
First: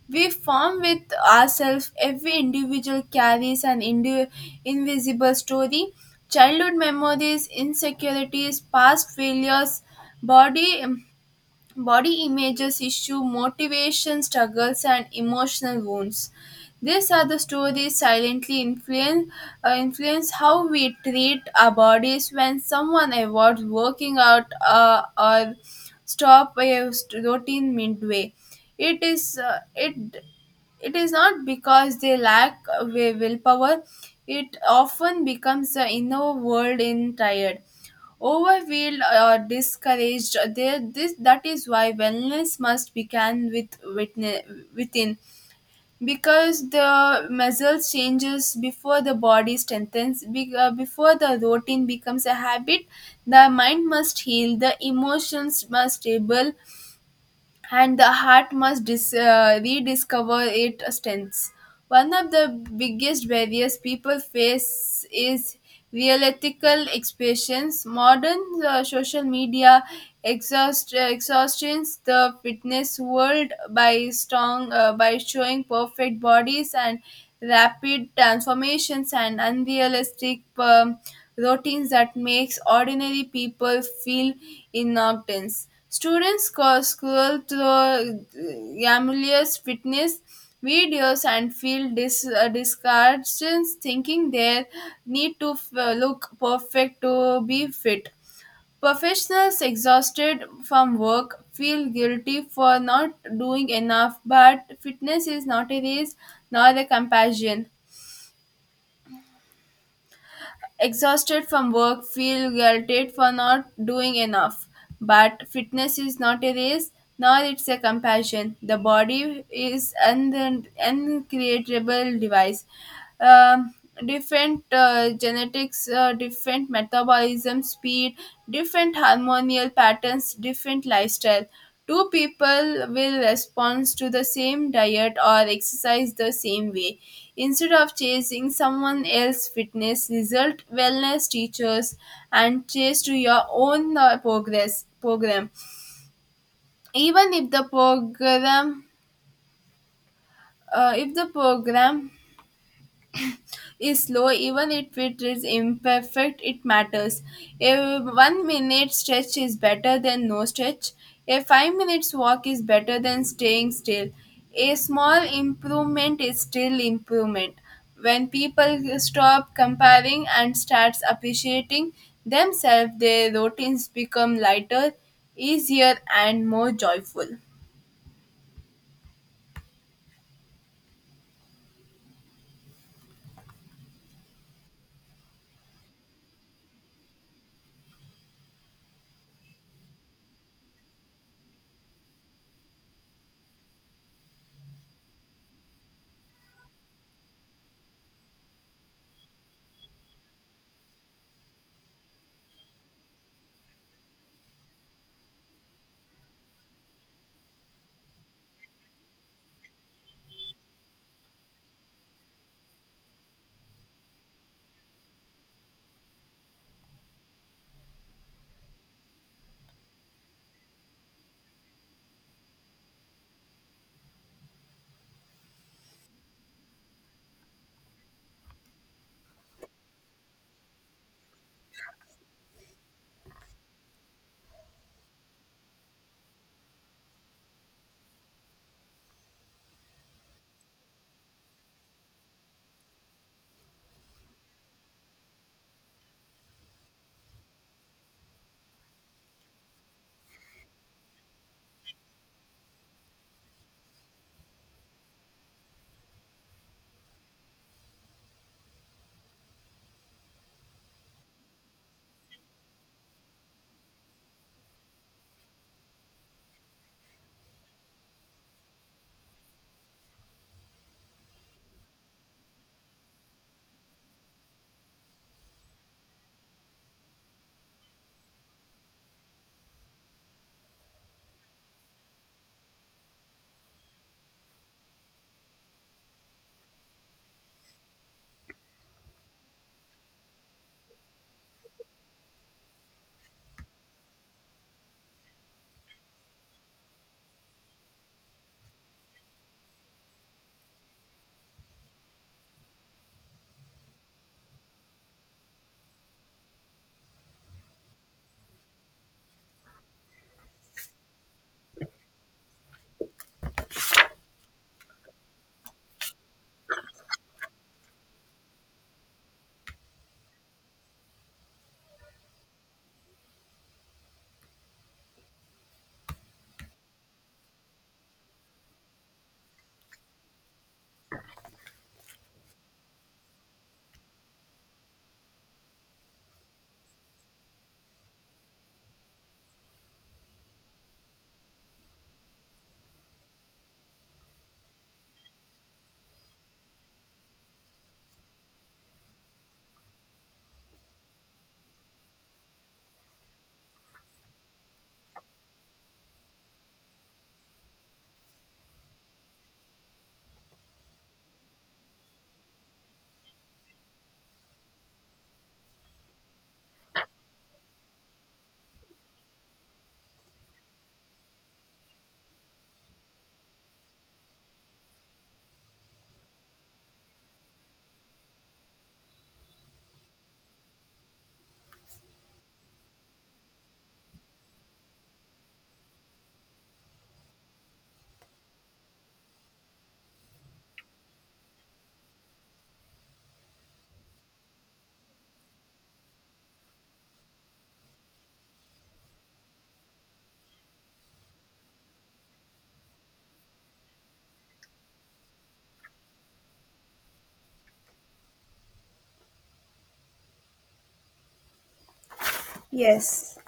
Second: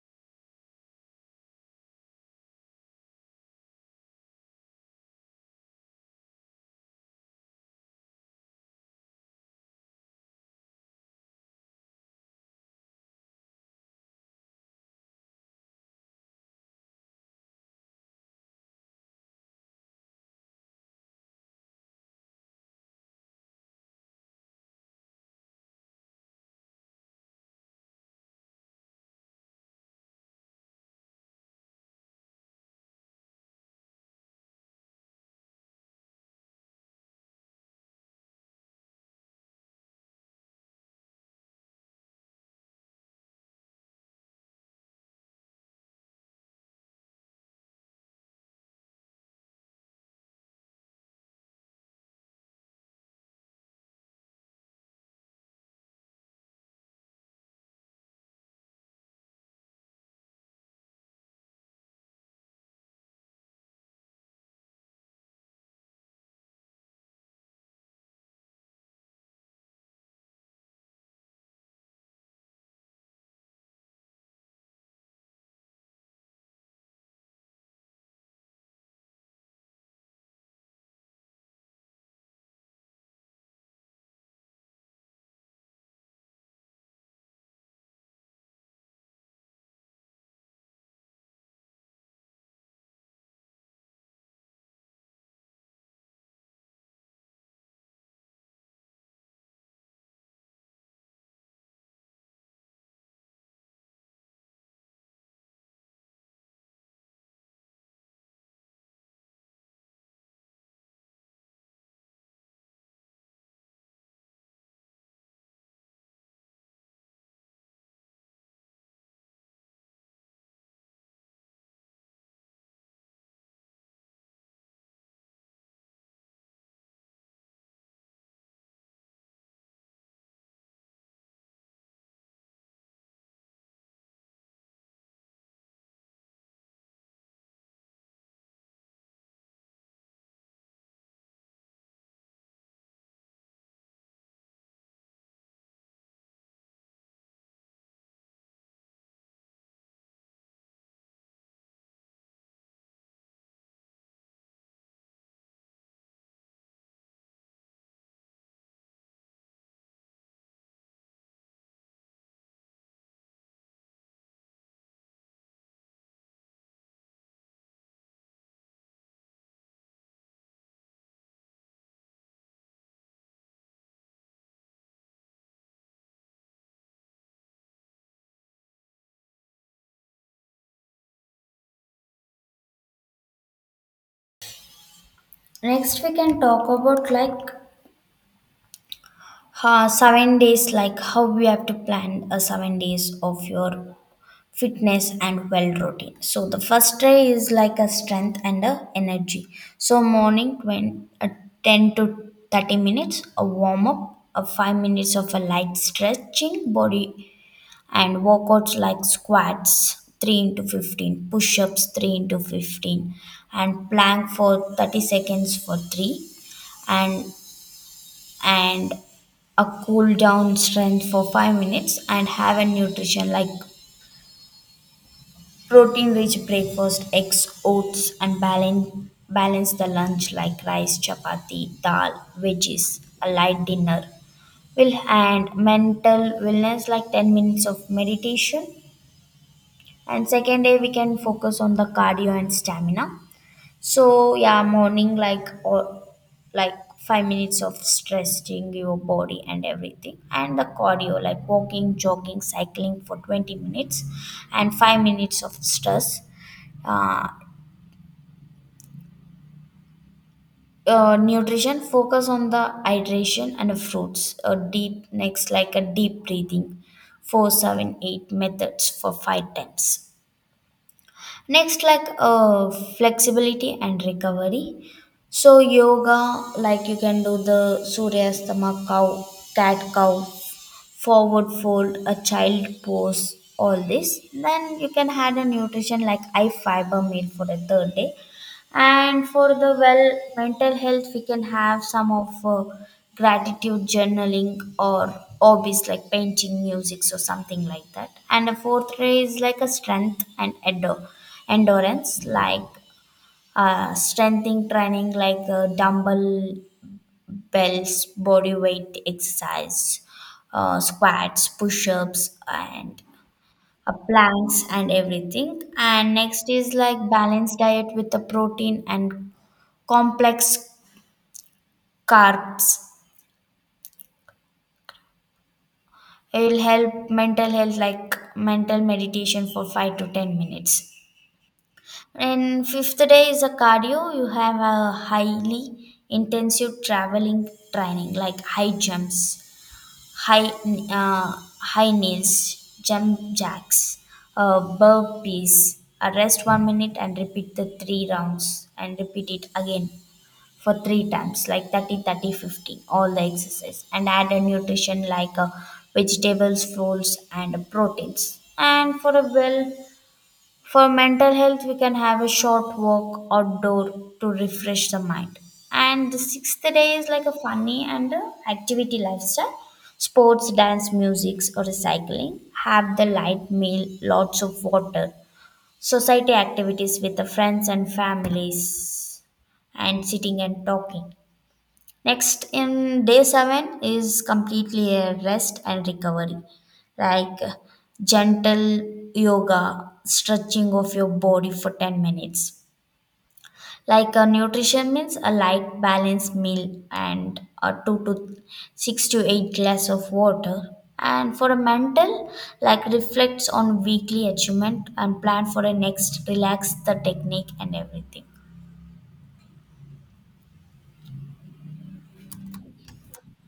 [SPEAKER 1] we form with ourselves. Every individual carries an indi- invisible story. Childhood memories, insecurities, past failures, body body images issue motivation struggles and emotional wounds, these are the stories silently influence uh, influence how we treat our bodies. When someone avoids working out uh, or stop a st- routine midway, it is uh, it it is not because they lack uh, wi- willpower. It often becomes the inner world in tired, overwhelmed or discouraged. There this That is why wellness must begin with witne- within, because the muscles changes before the body strengthens be- uh, before the routine becomes a habit. The mind must heal, the emotions must stable, and the heart must dis- uh, rediscover its strengths. One of the biggest barriers people face is realistical expressions. Modern uh, social media exhaust uh, exhausts the fitness world by strong uh, by showing perfect bodies and rapid transformations and unrealistic um, routines that makes ordinary people feel innocuous. Students sco- scroll through uh, Gamaliel's fitness videos and feel dis- uh, discouraged, thinking they need to f- uh, look perfect to be fit. Professionals exhausted from work feel guilty for not doing enough, but fitness is not a race nor a compassion. Exhausted from work, feel guilted for not doing enough. But fitness is not a race, nor it's a compassion. The body is an uncreatable device. Um, Different uh, genetics, uh, different metabolism speed, different hormonal patterns, different lifestyle. Two people will respond to the same diet or exercise the same way. Instead of chasing someone else's fitness result, wellness teachers and chase to your own uh, progress program. Even if the program uh, If the program is slow, even if it is imperfect, it matters. A one minute stretch is better than no stretch. A five minutes walk is better than staying still. A small improvement is still improvement. When people stop comparing and starts appreciating themselves, their routines become lighter, easier and more joyful.
[SPEAKER 2] Next, we can talk about like Uh, seven days, like how we have to plan a seven days of your fitness and well routine. So the first day is like a strength and a energy. So morning when uh, ten to thirty minutes, a warm up, a five minutes of a light stretching body, and workouts like squats. three into fifteen push ups, three into fifteen, and plank for thirty seconds for three, and and a cool down strength for five minutes. And have a nutrition like protein rich breakfast, eggs, oats, and balance balance the lunch like rice, chapati, dal, veggies, a light dinner will. And mental wellness like ten minutes of meditation. And second day we can focus on the cardio and stamina. So yeah, morning like, or like, five minutes of stretching your body and everything, and the cardio like walking, jogging, cycling for twenty minutes, and five minutes of stress. Uh, uh, Nutrition focus on the hydration and the fruits. A deep next like a deep breathing, four seven eight methods for five times. Next like uh, flexibility and recovery. So yoga, like you can do the suryastama cow, cat cow, forward fold, a child pose, all this. Then you can add a nutrition like high fiber meal for the third day. And for the well mental health we can have some of uh, gratitude journaling or hobbies like painting, music, or something like that. And a fourth ray is like a strength and endo- endurance, like uh, strengthening training like uh, dumbbell bells body weight exercise, uh, squats, push-ups, and uh, planks and everything. And next is like balanced diet with the protein and complex carbs. It will help mental health, like mental meditation for five to ten minutes. And fifth day is a cardio. You have a highly intensive traveling training, like high jumps, high uh, high knees, jump jacks, uh, burpees. Uh, Rest one minute and repeat the three rounds and repeat it again, for three times like thirty, thirty, fifteen, all the exercise. And add a nutrition like uh, vegetables, fruits, and proteins. And for a well, for mental health, we can have a short walk outdoor to refresh the mind. And the sixth day is like a funny and a activity lifestyle, sports, dance, music, or cycling. Have the light meal, lots of water, society activities with the friends and families, and sitting and talking. Next, in day seven is completely a rest and recovery, like uh, gentle yoga, stretching of your body for ten minutes. Like a nutrition means a light balanced meal and a two to six to eight glass of water. And for a mental, like reflects on weekly achievement and plan for a next, relax the technique and everything.
[SPEAKER 1] Yes.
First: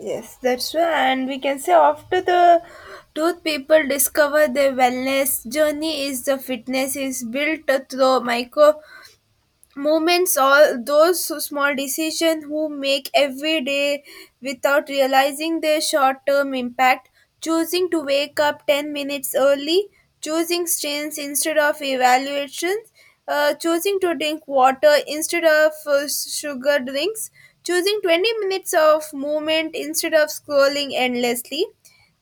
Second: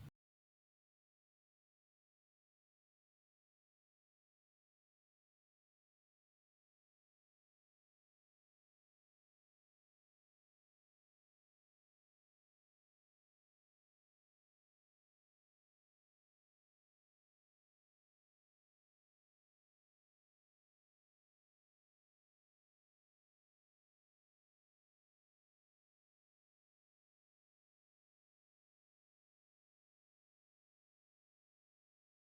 [SPEAKER 1] Yes, that's true. And we can say after the truth, people discover their wellness journey is the fitness is built through micro moments, all those small decisions who make every day without realizing their short term impact. Choosing to wake up ten minutes early, choosing strains instead of evaluations, uh, choosing to drink water instead of uh, sugar drinks, choosing twenty minutes of movement instead of scrolling endlessly,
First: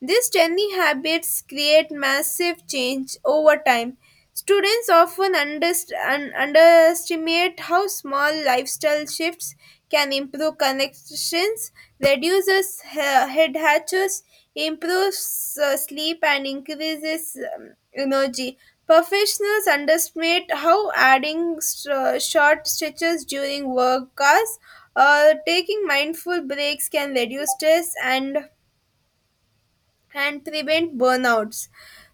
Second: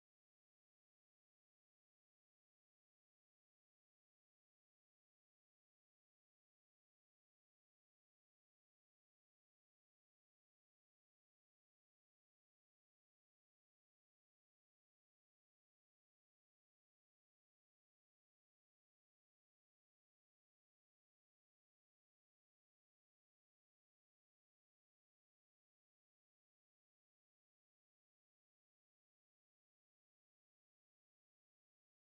[SPEAKER 1] these tiny habits create massive change over time. Students often underst- un- underestimate how small lifestyle shifts can improve connections, reduces he- head hatches, improves uh, sleep, and increases um, energy. Professionals underestimate how adding sh- short stretches during work hours or taking mindful breaks can reduce stress and and prevent burnouts.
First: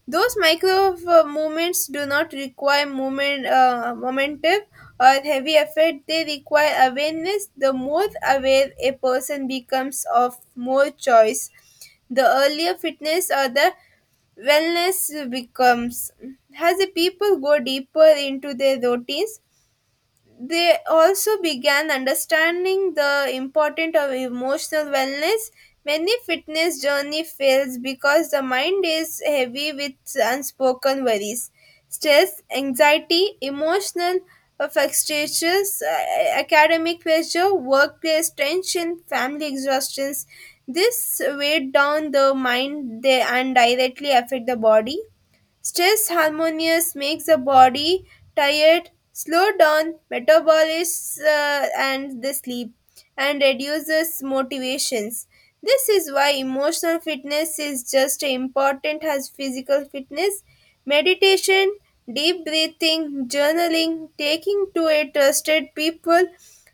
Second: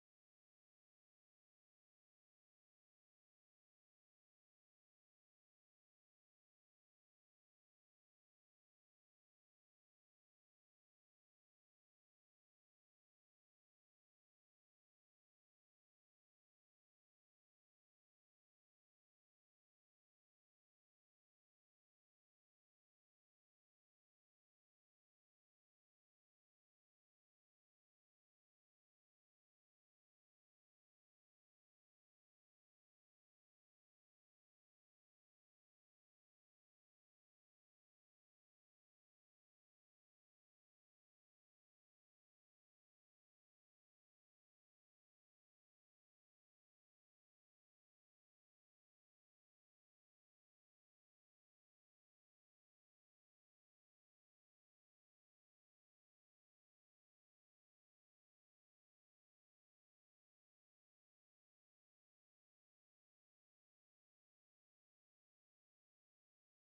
[SPEAKER 1] Those micro uh, movements do not require moment, uh, momentum or heavy effort, they require awareness. The more aware a person becomes of more choice, the earlier fitness or the wellness becomes. As the people go deeper into their routines, they also began understanding the importance of emotional wellness. Many fitness journey fails because the mind is heavy with unspoken worries, stress, anxiety, emotional uh, frustrations, uh, academic pressure, workplace tension, family exhaustions. This weigh down the mind they and directly affect the body. Stress harmonious makes the body tired, slow down metabolism uh, and the sleep, and reduces motivations. This is why emotional fitness is just as important as physical fitness. Meditation, deep breathing, journaling, taking to a trusted people,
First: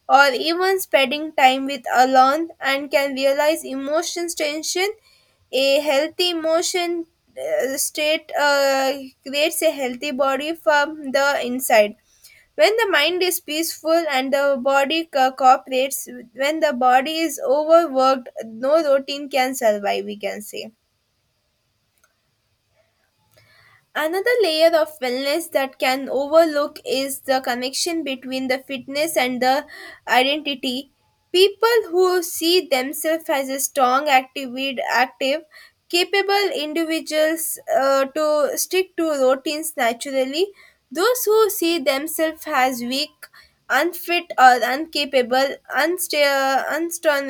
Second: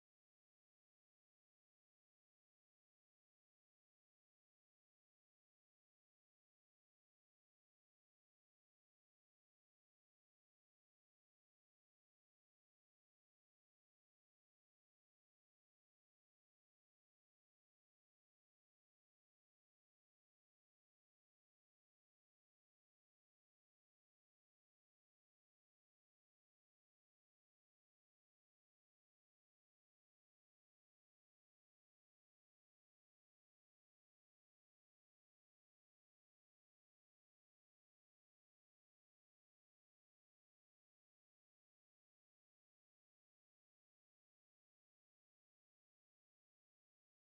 [SPEAKER 1] or even spending time with alone and can realize emotions tension. A healthy emotion uh, state uh, creates a healthy body from the inside. When the mind is peaceful and the body co- cooperates, when the body is overworked, no routine can survive, we can say. Another layer of wellness that can overlook is the connection between the fitness and the identity. People who see themselves as a strong, active, active capable individuals uh, to stick to routines naturally. Those who see themselves as weak, unfit, or incapable, unsta- unstrong,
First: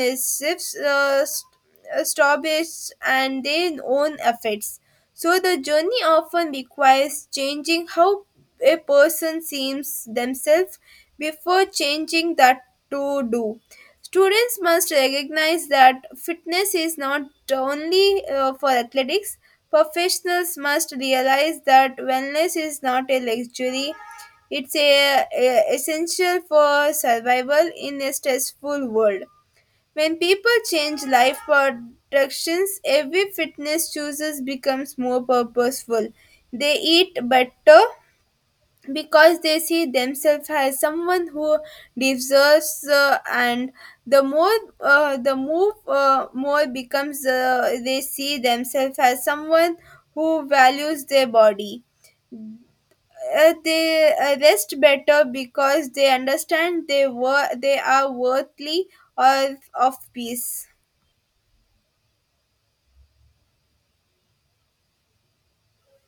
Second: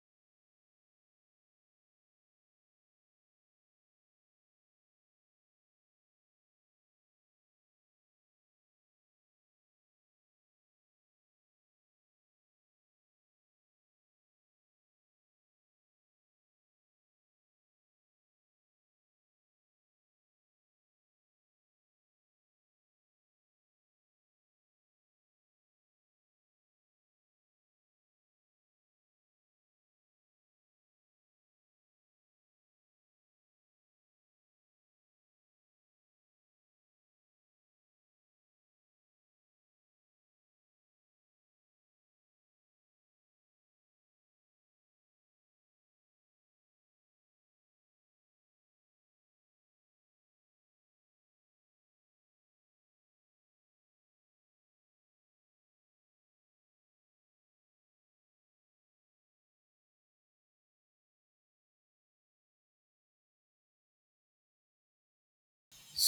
[SPEAKER 1] uh, stories and their own effects. So the journey often requires changing how a person sees themselves before changing that to do. Students must recognize that fitness is not only uh, for athletics. Professionals must realize that wellness is not a luxury. It's a, a- essential for survival in a stressful world. When people change life directions, every fitness choices becomes more purposeful. They eat better because they see themselves as someone who deserves, uh, and the more uh, the move uh, more becomes uh, they see themselves as someone who values their body. Uh, they uh, rest better because they understand they were they are worthy of, of peace.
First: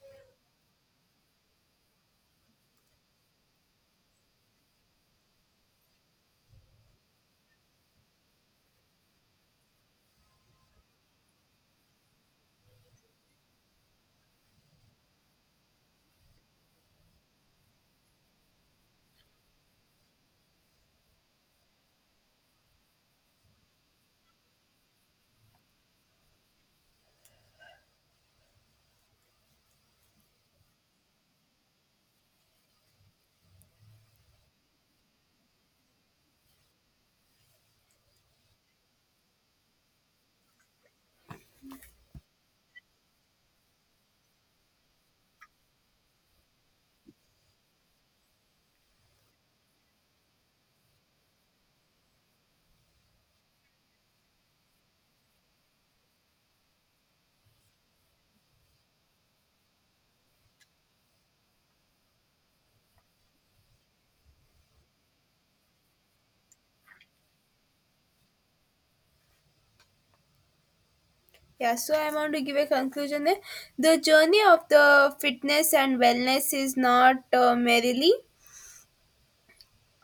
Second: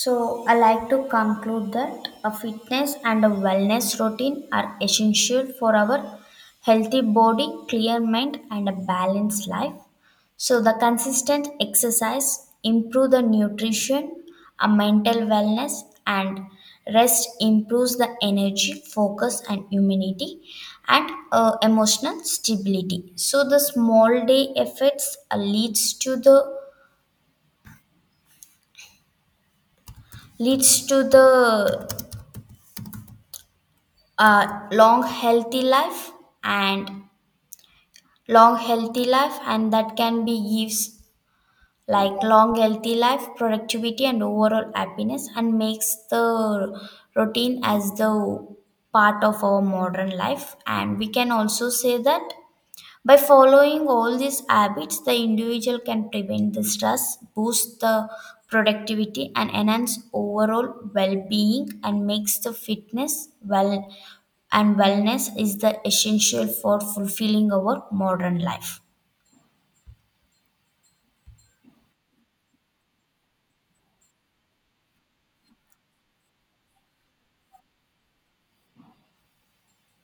[SPEAKER 2] So, I like to conclude that a fitness and a wellness routine are essential for our healthy body, clear mind, and a balanced life. So, the consistent exercise improve the nutrition, a mental wellness, and rest improves the energy, focus, and immunity, and uh, emotional stability. So, the small day effects uh, leads to the leads to the a long healthy life and long healthy life and that can be gives like long healthy life productivity and overall happiness and makes the routine as the part of our modern life. And we can also say that by following all these habits, the individual can prevent the stress, boost the productivity, and enhance overall well-being, and makes the fitness well and wellness is the essential for fulfilling our modern life.
[SPEAKER 1] Yeah, so I want to give a conclusion there. The journey of the fitness and wellness is not uh, merely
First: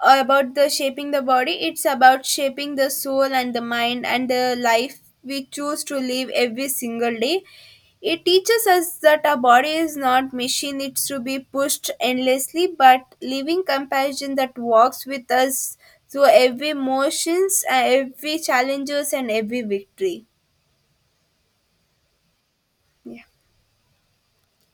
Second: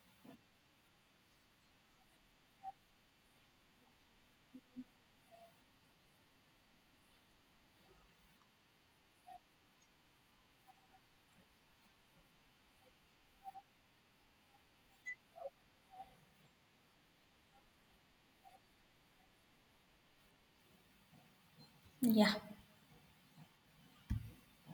[SPEAKER 1] about the shaping the body, it's about shaping the soul and the mind and the life we choose to live every single day. It teaches us that our body is not machine, it's to be pushed endlessly, but living compassion that walks with us through every motions, uh, every challenges and every victory.
[SPEAKER 2] Yeah.
[SPEAKER 1] Yeah.